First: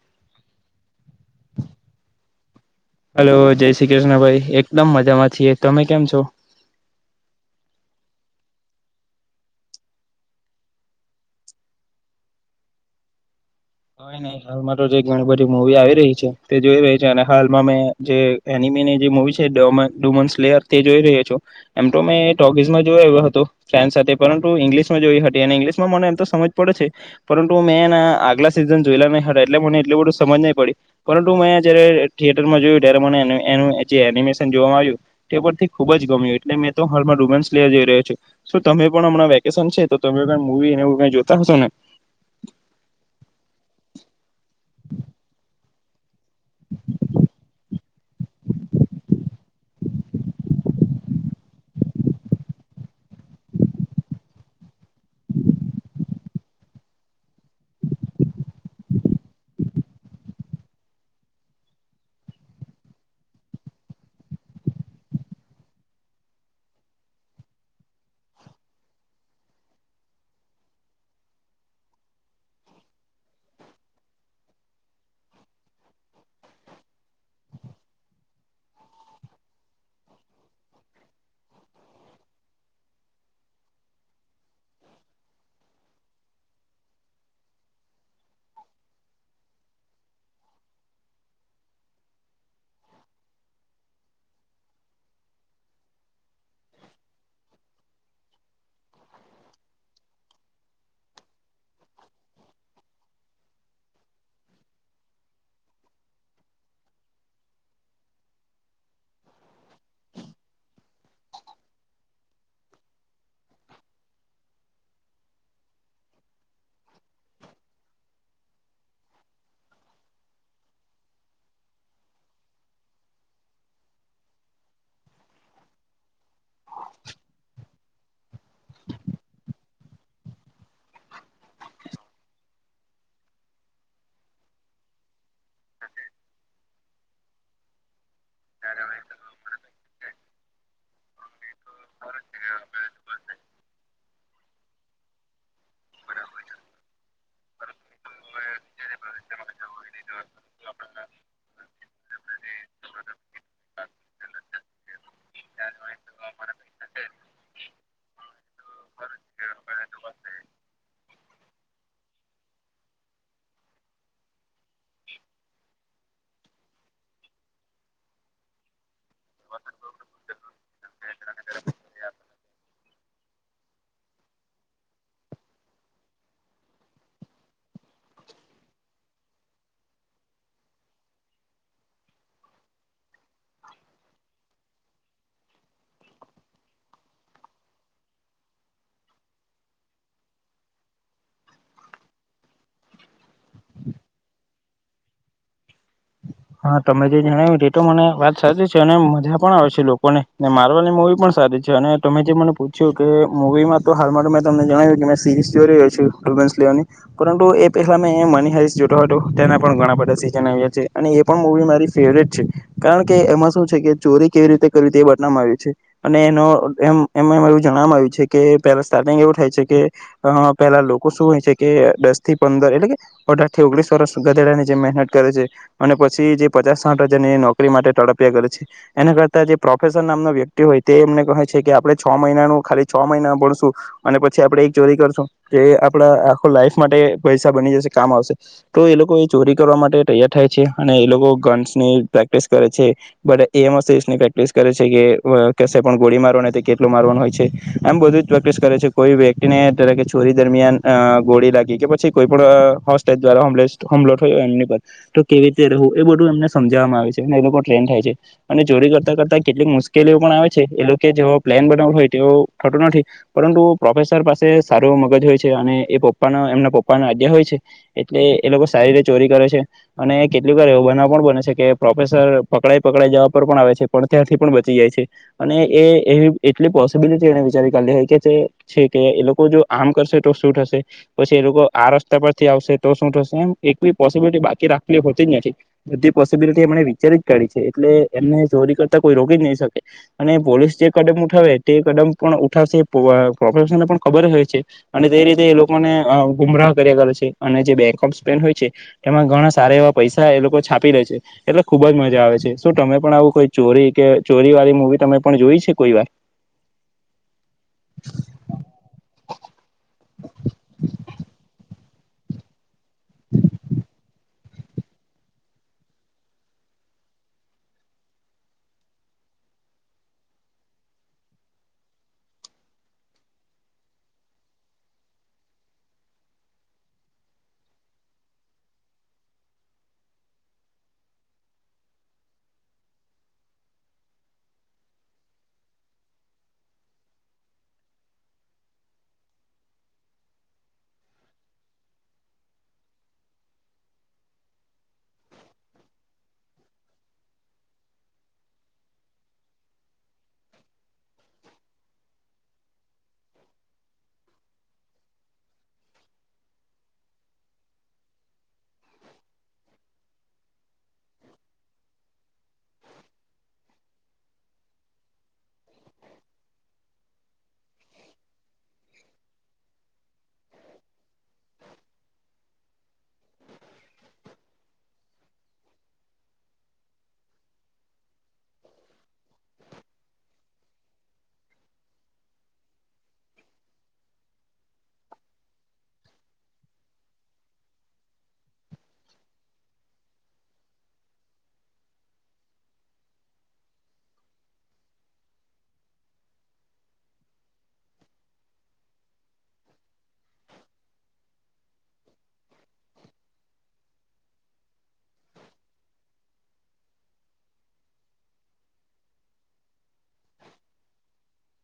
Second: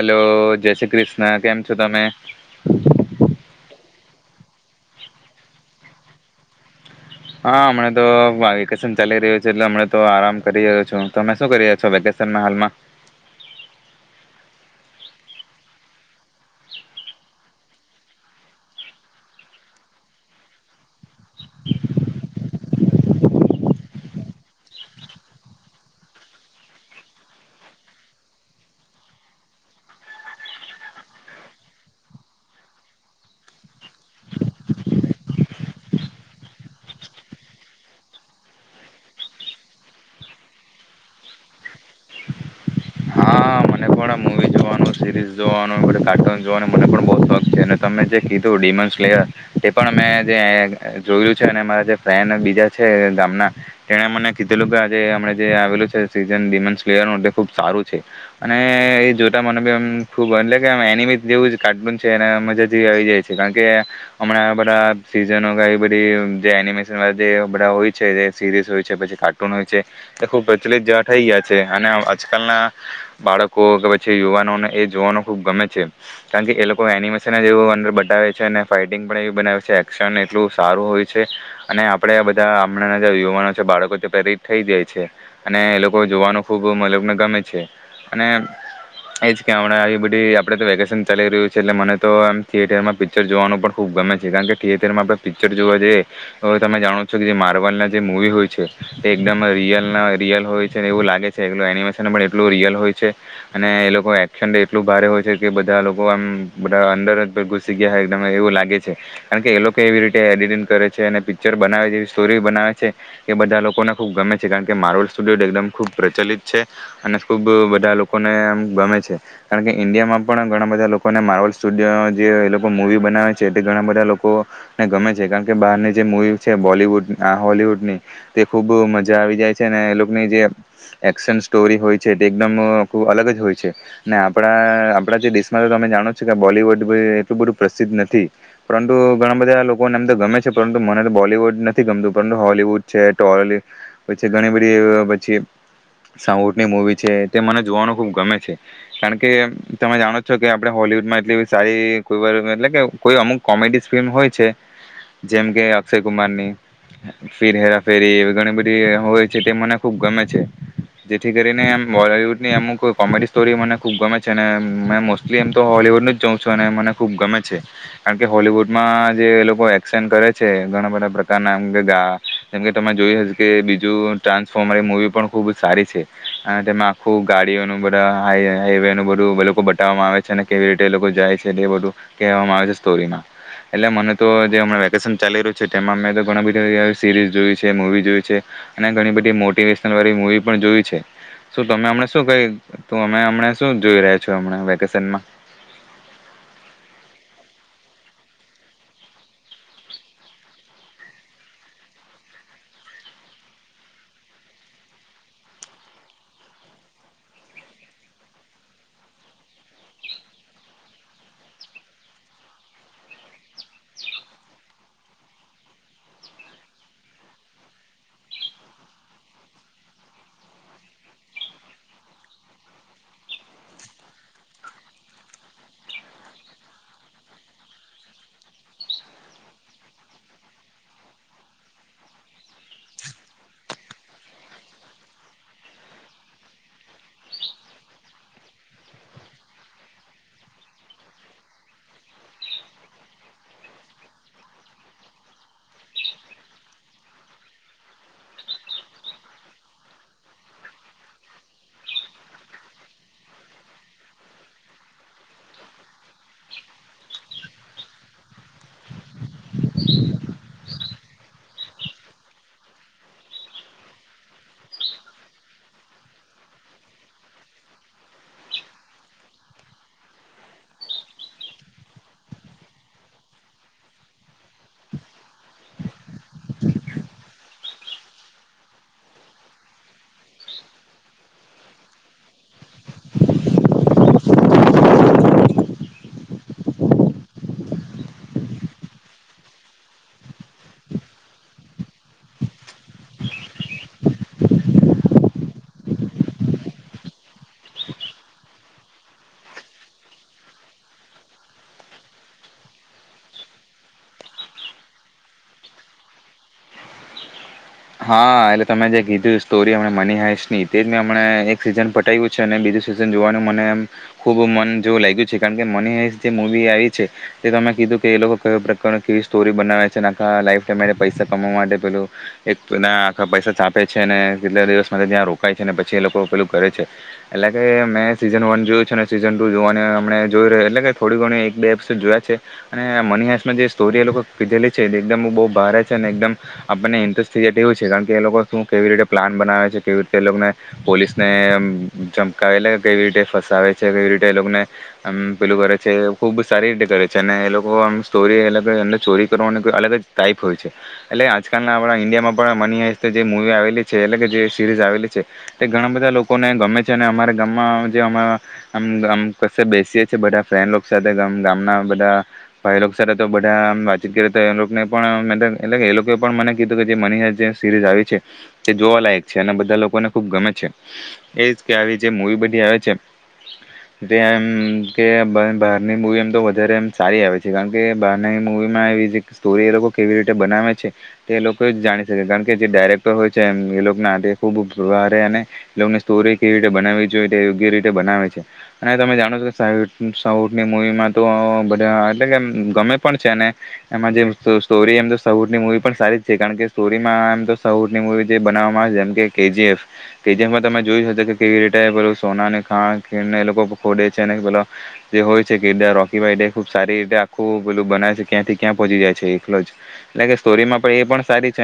Hello જય શ્રી કૃષ્ણ કેમ છો તમે હલો જય શ્રી કૃષ્ણ ભાઈ એકદમ મજામાં છીએ તમે કેમ છો હા હમણા તો વેકેશન ચાલી રહ્યું છે એટલે હમણાં તો આરામ કરી રહ્યો છું તમે શું કરી રહ્યા છો વેકેશનમાં હાલમાં કયની હાલમાં તો જે ઘણી બધી મુવી આવી રહી છે તે જોઈ રહી છે અને હાલમાં મેં જે એનિમીની જે મુવી છે ડમા ડુમન્સલેયર તે જોઈ રહ્યો છુ એમ તો મેં ટોગીઝમાં જોય આવયો હતો ફ્રેન્ડ સાથે પરંતુ ઈંગ્લિશમાં જોઈ હતી અને ઇંગ્લિશમાં મને એમ તો સમજ પડે છે પરંતુ મેં એના આગલા સિઝન જોયેલા નય હતા એટલે મને એટલુ બધું સમજ નહી પડી પરંતુ મે જયારે થિટરમાં જોયું તયારે મને એની એનુ જે એનીમેશન જોવામાં આવ્યું તે પરથી ખુબ જ ગમ્યું એટલે મે તો હાલમાં ડુમન્સલેયર જોઈ રહ્યો છુ શું તમે પણ અમણા વેકેશન છે તો તમે કોઈ મુવી નેવુ જોતા હશો ને હા મને પણ આ મૂવી જોવાનું [inaudible] સિરીઝ જોવાનું ને પછી કાર્ટૂન જોવાનો મને પણ બૌ શોખ છે ને તમે જે કીધું ડીમન્સ લેયર એ પણ મેં જે એ જોયું છે અને મારા જે ફ્રેડ અને બીજા છે ગામના તેણે મને કીધેલું કે આજે અમણા જે આવેલું છે સીઝન ડીમનસ લેયરનુ તે ખુબ સારું છે અને એ જોતા મને બી એમ ખૂબ એટલે કે આમાં એનિમે જેવું જ કાર્ટૂન છે અને મજા જેવી આવી જાય છે કારણ કે હમણાં આ બધા સિઝનો કે એ બધી જે એનિમેશન વાળી જે બધા હોય છે જે સીરીઝ હોય છે પછી કાર્ટૂન હોય છે તે ખૂબ પ્રચલિત જેવા થઈ ગયા છે અને આજકાલના બાળકો કે પછી યુવાનોને એજ જોવાનું ખૂબ ગમે છે કારણ કે એ લોકો એનિમેશન જ એવું અંદર બતાવે છે અને ફાઇટિંગ પણ એવી બનાવે છે એક્શન એટલું સારું હોય છે અને આપણે બધા હમણાંના જે યુવાનો છે બાળકો તે પ્રેરિત થઈ જાય છે અને એ લોકો જોવાનું ખૂબ મતલબ લોકોને ગમે છે અને એ જ કે હમણાં આવી બધી આપણે તો વેકેશન ચાલી રહ્યું છે એટલે મને તો એમ થિયેટરમાં પિક્ચર જોવાનું પણ ખૂબ ગમે છે કારણ કે થિયેટરમાં આપણે પિક્ચર જોવા જએ અવે તમે જાણો છો કે જે માર્વલના જે મૂવી હોય છે તે એકદમ રિયલના રિયલ હોય છે ને એવું લાગે છે એકલું એનિમેશન પણ એટલું રિયલ હોય છે અને એ લોકો એ એકશન એટલું ભારે હોય છે કે બધા લોકો આમ બધા અંદર જ ઘૂસી ગયા હોય એકદમ એવું લાગે છે કારણ કે એ લોકો એવી રીતે એડિટિંગ કરે છે અને પિક્ચર બનાવે જ એવી સ્ટોરી બનાવે છે એ બધા લોકોને ખૂબ ગમે છે કારણ કે મારવલ સ્ટુડિયો તો એકદમ ખૂબ પ્રચલિત છે અને ખૂબ બધા લોકોને આમ ગમે છે. કારણ કે ઈન્ડિયામાં પણ ઘણા બધા લોકોને માર્વલ સ્ટુડિયો જે એ લોકો મૂવી બનાવે છે તે ઘણા બધા લોકોને ગમે છે કારણ કે બહારની જે મૂવી છે બોલીવૂડ આ હોલીવૂડની તે ખૂબ મજા આવી જાય છે અને એ લોકોની જે એક્શન સ્ટોરી હોય છે તે એકદમ અલગ જ હોય છે. ને આપડા આપડા જે દેશ મા તો તમે જાણો છો કે બોલીવુડ બી એટલુ બધું પ્રસિદ્ધ નથી પરંતુ ઘણા બધા લોકોને આમ તો ગમે છે પરંતુ મને તો બોલીવુડ નથી ગમતું પરંતુ હોલીવુડ છે ટોલીવુડ પછી ઘણી બધી એવ પછી સાઉથની મુવી છે તે મને જોવાનું ખુબ ગમે છે. કારણ કે તમે જાણો છો કે આપણે હોલીવુડમાં એટલી સારી કોઈવાર એટલે કે કોઈ અમુક કોમેડી ફિલ્મ હોય છે જેમ કે અક્ષય કુમારની ફિર હેરા ફેરી એવી ઘણી બધી હોય છે તે મને ખુબ ગમે છે જેથી કરીને એમ બલીવુડની અમુક કો કોમેડી સ્ટોરી મને ખૂબ ગમે છે અને મેં મોસ્ટલી એમ તો હોલીવૂડનું જ જોઉં છું અને મને ખૂબ ગમે છે કારણ કે હોલીવૂડમાં જે એ લોકો એક્શન કરે છે ઘણા બધા પ્રકારના મગા જેમકે તમે જોય હશે કે બીજું ટ્રાન્સફોર્મર મુવી પણ ખુબ સારી છે અને તેમાં આખું ગાડીઓનું બ બધા હાઈવે હાઈવેનુ બધુ લોકો બતાવવામાં આવે છે અને કેવી રીતે એ લોકો જાય છે તે બધું કહેવામાં આવે છે સ્ટોરીમાં એટલે મને તો જે અમણા વેકેશન ચાલી રહ્યું છે તેમાં મે તો ઘણા બધા એવા સીરીઝ જોઈ છે મવી જોઈ છે અને ઘણી બધી મોટિવેશનલ વાળી મુવી પણ જોઈ છે શું તમે અમણે શું કઈ તો અમે હમણા શું જોઈ રહ્યા છો અમણા વેકેશનમાં હા તમે જે જણાવ્યું તે તો મને વાત સાચી છે અને મજા પણ આવે છે લોકોને માર્વલની મુવી પણ સારી છે અને તમે જે મને પૂછ્યું કે મુવીમાં તો હાલમાં તો મેં તમને જણાવ્યું કે મેં સીરીઝ જોઈ રહયો શું ડિમન્સ લેયરની પરંતુ એ પેલા મેં મની હેઇસ્ટ જોતો હતો તેના પણ ઘણા બધા સિઝન આવ્યા છે. અને એ પણ મુવી મારી ફેવરેટ છે. કારણ કે એમાં શું છે કે ચોરી કેવી રીતે કરવી એ બનાવામાં આવી છે. અને એનો એમ એમાં એવું જણવામાં આવ્યું છે કે, પેલા સ્ટાર્ટિંગ એવું થાય છે કે, પેલા લોકો શું હોય છે કે દસ થી પંદર એટલે કે અઢાર થી ઓગણીસ વર્ષ ગધેડાની જે મહેનત કરે છે. અને પછી જે પચાસ સાઠ હજારની નોકરી માટે તડપ્યા કરે છે. એના કરતા જે પ્રોફેશન નામનો વ્યક્તિ હોય તે એમને કહે છે કે, આપણે છ મહિનાનું ખાલી છ મહિના ભણશું. અને પછી આપણે એક ચોરી કરશું. તે આપણા આખો લાઈફ માટે પૈસા બની જશે કામ આવશે. તો એ લોકો એ ચોરી કરવા માટે તૈયાર થાય છે છે અને એ લોકો ગન્સની પ્રેક્ટિસ કરે છે. બધા એમ એસિસ્ટ ની પ્રેક્ટિસ કરે છે. કે ક કસે પણ ગોળી મારવાની કેટલું મારવાનું હોય છે. એમ બધું જ પ્રેક્ટિસ કરે છે. કોઈ વ્યક્તિને ધારો કે ચોરી દરમિયાન ગોળી લાગી કે, પછી કોઈ પણ હોસ્ટેજ દ્વારા હમલો થયો એમની પર તો કેવી રીતે રહું. એ બધું એમને સમજવામાં આવે છે. અને એ લોકો ટ્રેન થાય છે. અને ચોરી કરતા કરતા કેટલીક મુશ્કેલીઓ પણ આવે છે. એ લોકો જેવો પ્લાન બનાવ હોય તેવ થતો નથી. પરંતુ પ્રોફેસર પાસે સારું મગજ હોય છે. અને એ પપ્પા એમના પપ્પાના આઈડિયા હોય છે. એટલે એ લોકો સારી રીતે ચોરી કરે છે. અને કેટલીક વાર એવો બનાવ પણ બને છે કે, પ્રોફેસર પકડાઈ પકડાઈ જવા પર પણ આવે છે. પણ ત્યાંથી પણ બચી જાય છે. અને એ એવી એટલી પોસિબિલિટી એને વિચારી કાઢ લે કે છે કે, એ લોકો જો આમ કરશે તો શું થશે. પછી એ લોકો આ રસ્તા પરથી આવશે તો શું થશે. એમ એક બી પોસિબિલિટી બાકી રાખ હોતી જ નથી. બધી પોસિબિલિટી એમને વિચારી જ કાઢી છે. એટલે એમને ચોરી કરતા કોઈ રોકી જ નહી શકે. અને પોલીસ જે કદમ ઉઠાવે તે કદમ પણ ઉઠાવશે પ્રોફેશને પણ ખબર હોય છે. અને તે રીતે એ લોકોને ગુમરાહ કર્યા કરે છે. અને જે બેકોપેન હોય છે. એમાં ઘણા સ એવા પૈસા એ લોકો છાપી લે છે. એટલે ખુબ જ મજા આવે છે. શું તમે પણ આવું કોઈ ચોરી કે ચોરી વાળી મુવી તમે પણ જોઈ છે કોઈ વાર? હા એટલે તમે જે કીધું, સ્ટોરી હમ મની હાઈશ ની તે જ મેં હમને એક સીઝન પઠાવ્યું છે. અને બીજું સીઝન જોવાનું મને એમ ખુબ મન જેવું લાગ્યું છે. કારણ કે, મની હાઈશ જે મવી આવી છે, તેમે કીધું કે એ લોકો ક પ્રકાર કેવી સ્ટોરી બનાવે છે. આ લ ટાઈ પૈસા કમાવા માટે પેલું એકના આખા પૈસા ચાપે છે. અને કેટલા દિવસ માટે ત્યાં રોકાય છે. પછી એ લોકો પેલું કરે છે. એટલે કે મેં સીઝન વન જોયું છે. ને સીઝન ટુ જોવાને અમને જોઈ રહ્યો એટલે કે થોડી ઘણી એક બે એપિસોડ જોયા છે. અને મની હંસમાં જે સ્ટોરી એ લોકો કીધેલી છે, એ એકદમ બહુ ભારે છે. અને એકદમ આપણને ઇન્ટરેસ્ટ ક્રિએટિવ છે એવું છે. કારણ કે એ લોકો શું કેવી રીતે પ્લાન બનાવે છે, કેવી રીતે એ લોકોને પોલીસને ચમકાવેટ કેવી રીતે ફસાવે છે, કેવી રીતે એ લોકોને પેલું કરે છે. એ ખૂબ સારી રીતે કરે છે. અને એ લોકો આમ સોરી અલગ એમને ચોરી કરવાની અલગ જ ટાઈપ હોય છે. એટલે આજકાલના આપણા ઇન્ડિયામાં મ પણ મનીહસ્ જે મવી આવેલી છે. એટલે કે જે સીરીઝ આવેલી છે. તે ઘણા બધા લોકોને ગમે છે. અને અમારા ગામમાં જેમ ક બેસીએ છી બધા ફ્રેન્ડ સાથે ગામના બધા ભાઈલો સાથે બધા વાતચીત કરીએ તો એ લોકોને પણટ એ લોકોએ પણ મને કીધું કે મની હર્સ્ટ સિરીઝ આવી છે તે જોવાલાયક છે. અને બધા લોકોને ખુબ ગમે છે. એ કે આવી જે મવી બધી આવે છે, તેમ કે બારની મવી એમ તો વધારે સારી આવે છે. કારણ કે બહાર મવીમાં સ્ટોરી એ લોકો કેવી રીતે બનાવે છે તે તોઈ જ જાણી શકે. કારણ કે જે ડાયરેક્ટર હોય છે એમ એ લોકોના ખૂબ વારે અને એ લોકોની સ્ટોરી કેવી રીતે બનાવવી જોઈએ તે યોગ્ય રીતે બનાવે છે. અને તમે જાણો છો કે સાઉ સાઉથની મૂવીમાં તો બધા એટલે કે ગમે પણ છે. અને એમાં જે સ્ટોરી એમ તો સાઉથની મૂવી પણ સારી કારણ કે, સ્ટોરીમાં એમ તો સાઉથ ની મૂવી જે બનાવવામાં આવે છે. જેમ કે કેજીએફ કેજીએફમાં તમે જોય શકો કે કેવી રીતે પેલું સોનાને ખાણ ખીને એ લોકો ખોડે છે. પે જે હોય છે. કે રોકીભાઈ ખુબ સારી રીતે આખું પેલું બનાવે છે. ક્યાંથી ક્યાં પહોંચી જાય છે. એકલો જ. એટલે કે સ્ટોરીમાં પણ એ પણ સારી છે.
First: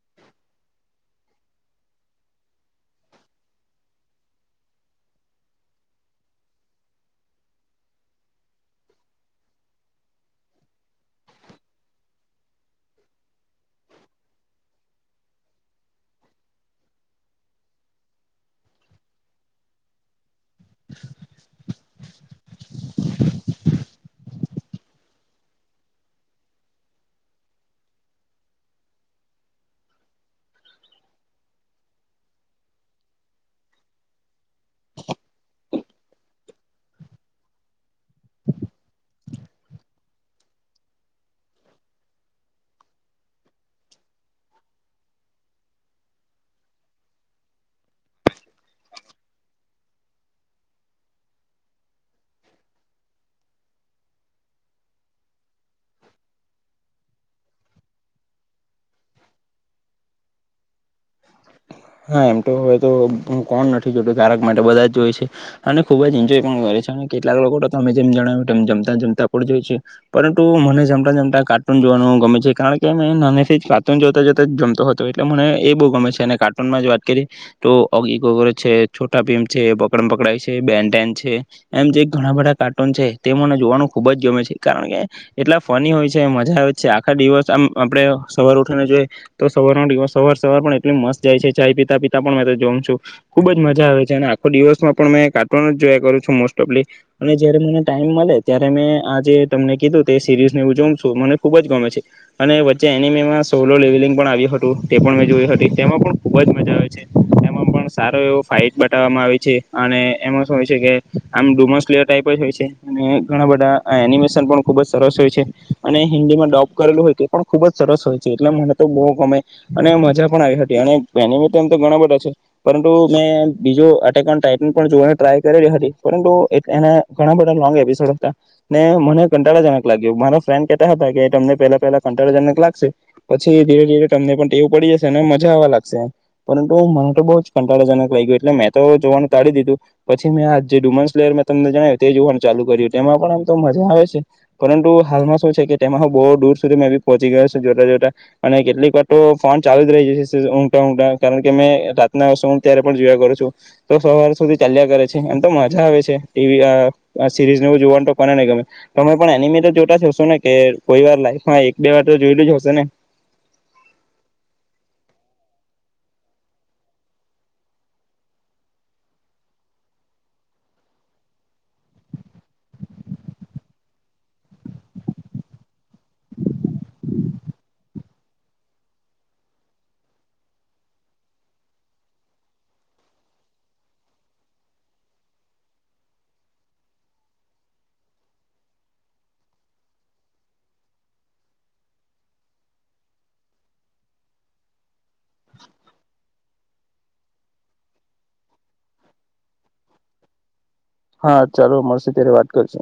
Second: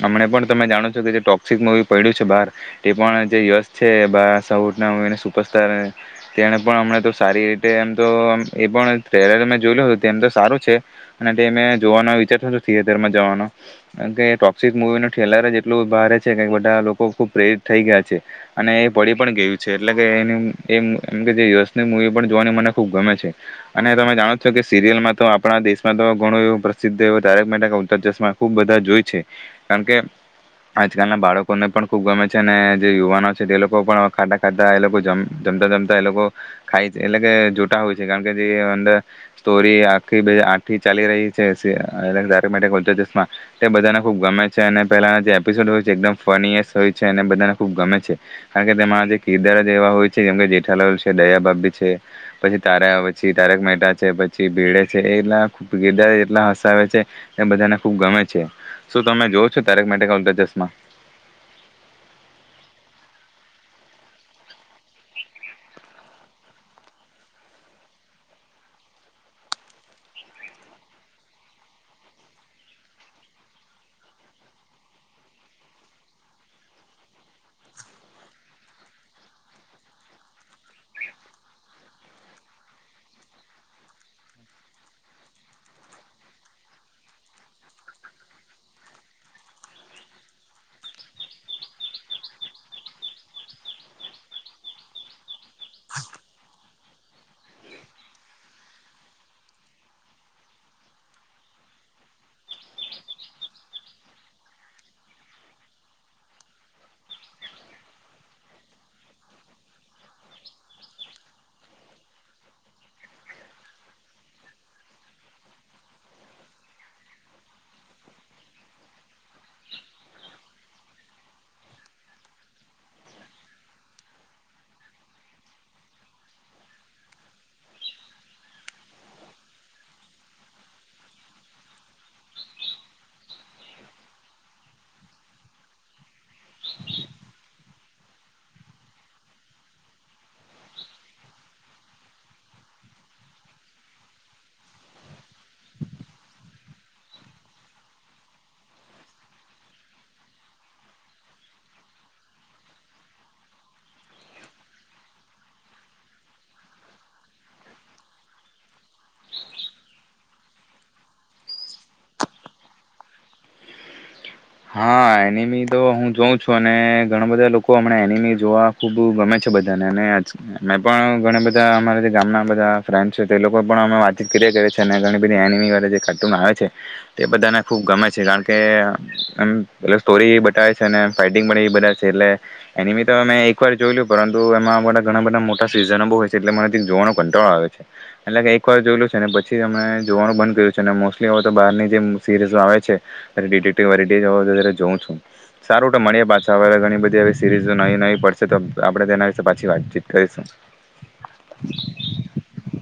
અમને પણ તમે જાણો છો કે જે ટોક્સિક મુવી પડ્યું છે બાર. તે પણ જે યસ છે બાર સાઉથનાને સુપરસ્ટાર. તેને પણ અમને તો સારી રીતે એમ તો એ પણ થ્રેલર મેં જોલું હતું. તે તો સારું છે. અને તે મેમે જોવાનો વિચારતો થિયેટરમાં જવાનો કારમ કે ટોક્સિક મુવી ન ટ્રેલર જ એટલું બારે છે. કે બધા લોકો ખુબ પ્રેરિત થઈ ગયા છે. અને એ પડી પણ ગયું છે. એટલે કે એનું એ એમ કે, જે યસની મુવી પણ જોવાની મને ખૂબ ગમે છે. અને તમે જાણો છો કે સિરિયલમાં તો આપણા દેશમાં તો ઘણું એવું પ્રસિદ્ધ એ તારક મે ઉત્તર જશમાં ખુબ બધા જોય છે. કારણ કે આજકાલના બાળકોને પણ ખુબ ગમે છે. અને જે યુવાનો છે તે લોકો પણ ખાતા ખાતા એ લોકોમ જમતા જમતા એ લોકો ખાય એટલે કે જોતા હોય છે. કારણ કે જે અંદર સ્ટોરી આખી આખથી ચાલી રહી છે. માટે તારક મહેતાના ઉલ્ટા ચશ્મા તે બધા ને બઉ ગમે છે. અને પહેલાના જે એપિસોડ હોય છે, એકદમ ફનીસ હોય છે. અને બધાને ખુબ ગમે છે. કારણ કે તેમાં જે કિરદાર એવા હોય છે જેમ કે જેઠાલાલ છે દયા ભાભી છે, પછી તારાછ તારક મહેતા છે, પછી ભીડે છે. એલારદાર જેલા હસાવ છે. એ બધાને ખુબ ગમે છે. શું તમે જો છો તારક મેહતા કા ઉલટા ચશ્માં? હા એમ તો હવે તો હું કોણ નથી જોતો તારક મહેતા બધા જ જોય છે. અને ખુબ જ એન્જોય પણ કરે છે. કેટલાક લોકો તો તમે જેમ જણાવ્યું તેમ જમતા જમતા પણ જોય છે. પરંતુ મને જમતા જમતા કાર્ટૂન જોવાનું ગમે છે. કારણ કે નાનેથી જ કાર્ટૂન જોતા જોતા જમતો હતો એટલે મને એ બહુ ગમે છે. અને કાર્ટ માંજ વાત કરીએ તો ઓગી છે છોટા ભીમ છે, પકડ પકડાય છે, બેનન છે. એમ જે ઘણા બધા કાર્ટૂન છે, તે મને જોવાનું ખુબ જ ગમે છે. કારણ કે એટલા ફની હોય છે, મજા આવે છે. આખા દિવસ આમ આપડ સવાર ઉઠીને જોઈએ તો સવારનો સવાર સર પણ એટલી મસત જાય છે. ચાય પીતા પિતા પણ હુતો જોઉં છું. ખુબ જ મજા આવે છે. અને આખો દિવસમાં પણ મેં કાર્ટૂન જ જોયા કરું છું મોસ્ટઓફલી. અને જયારે મને ટાઈમ મળે ત્યારે મેં આ જે તમને કીધું તે સિરીઝને એવું જોમ છું. મને ખુબ જ ગમે છે. અને વચ્ચે એનીમેમાં સોલો લેવલિંગ પણ આવ્યું હતું. તે પણ મેં જોઈ હતી તેમાં પણ ખૂબ જ મજા આવે છે. એમાં પણ સારો એવો ફાઇટ બતાવવામાં આવે છે. અને એમાં શું હોય છે કે, આમ ડુમસલેયર ટાઈઇપ જ હોય છે. અને ઘણા બધા એનિમેશન પણ ખૂબ જ સરસ હોય છે. અને હિન્દીમાં ડપ કરેલું હોય તે પણ ખૂબ જ સરસ હોય છે. એટલે મને તો બહુ ગમે, અને મજા પણ આવી હતી. અને એમિતતે એમ તો ઘણા બધા છે. પરંતુ મેં બીજો ટટન ટાઇપ નુ પણ જોવા ટ્રાય કરેલી હતી. પરંતુ એ ના ઘણા બધા લોંગ એપિસોડ હતા, ને મને કંટાળાજનક લાગ્યો. મારા ફ્રેન્ડ કેહેતા હતા કે, તમને પેલા પહેલા કંટાળાજનક લાગશે. પછી ધીરે ધીરે તમને પણ ટેવું પડી જશે અને મજા આવા લાગ પરંતુ મને તો બહ જ કંટાળાજનક લાગ્યું. એટલે મેં તો જોવાનું ટાળી દીધું. પછી મેં આ જે ડુમસ લેર મેં તમને જણાવ્યું, તે જોવાનું ચાલુ કર્યું. તેમાં પણ આમ તો મજા આવે છે. પરંતુ હાલમાં શું છે કે, તેમાં બહ દૂર સુધી મેભી પહોચી ગયો જોતા જોતા. અને કેટલીક વાર તો ફોન ચાલુ જ રહી જશે કારણ કે મે રાતના સુવું ત્યારે પણ જોયા કરું છું. તો સવાર સુધી ચાલ્યા કરે છે. એમ તો મજા આવે છે, ટીવી અ સિરીઝને જોવાનું કોને નગમે. તમે પણ એનીમી તો જોતા જ હશો ને? કે કોઈ વાર લાઈફમાં એક બે વાર તો જોયલું જ હશેને? હા એનિમી તો હું જોઉં છું. અને ઘણા બધા લોકો હમણા એનિમી જોવા ખુબ ગમે છે બધાને. મેં પણ ઘણા બધા અમારા જે ગામના બધા ફ્રેન્ડ છે, તે લોકો પણ અમે વાતચીત કરી કર છે. અને ઘણી બધી એનિમી કરતમાં આવે છે. તે બધાને ખુબ ગમે છે કારણ કે એમ પ સ્ટોરી એ બતાવે છે ને. ફાઈટિંગ પણ એ બધવે છે. એટલે એની બી તો અમે એકવાર જોયલું, પરંતુ એમાં અમારા ઘણા બધા મોટા સિઝનો બ હોય છે. એટલે મનેથી જોવા કંટાળો આવે છે. એટલે કે એકવાર જોયલું છે. ને પછી અમે જોવાનું બંધ કર્યું છે. અને મોસ્ટલી હવે તો બારની જે સીરીઝ આવે છે. જોઉં છું. સારું તો મળીએ પાછા, હવે ઘણી બધી સિરીઝ નઈ ન પડશે તો, આપણેે તેના વિશે પાછી વાતચીત કરીશું. હા ચાલો મળશે ત્યારે વાત કરશું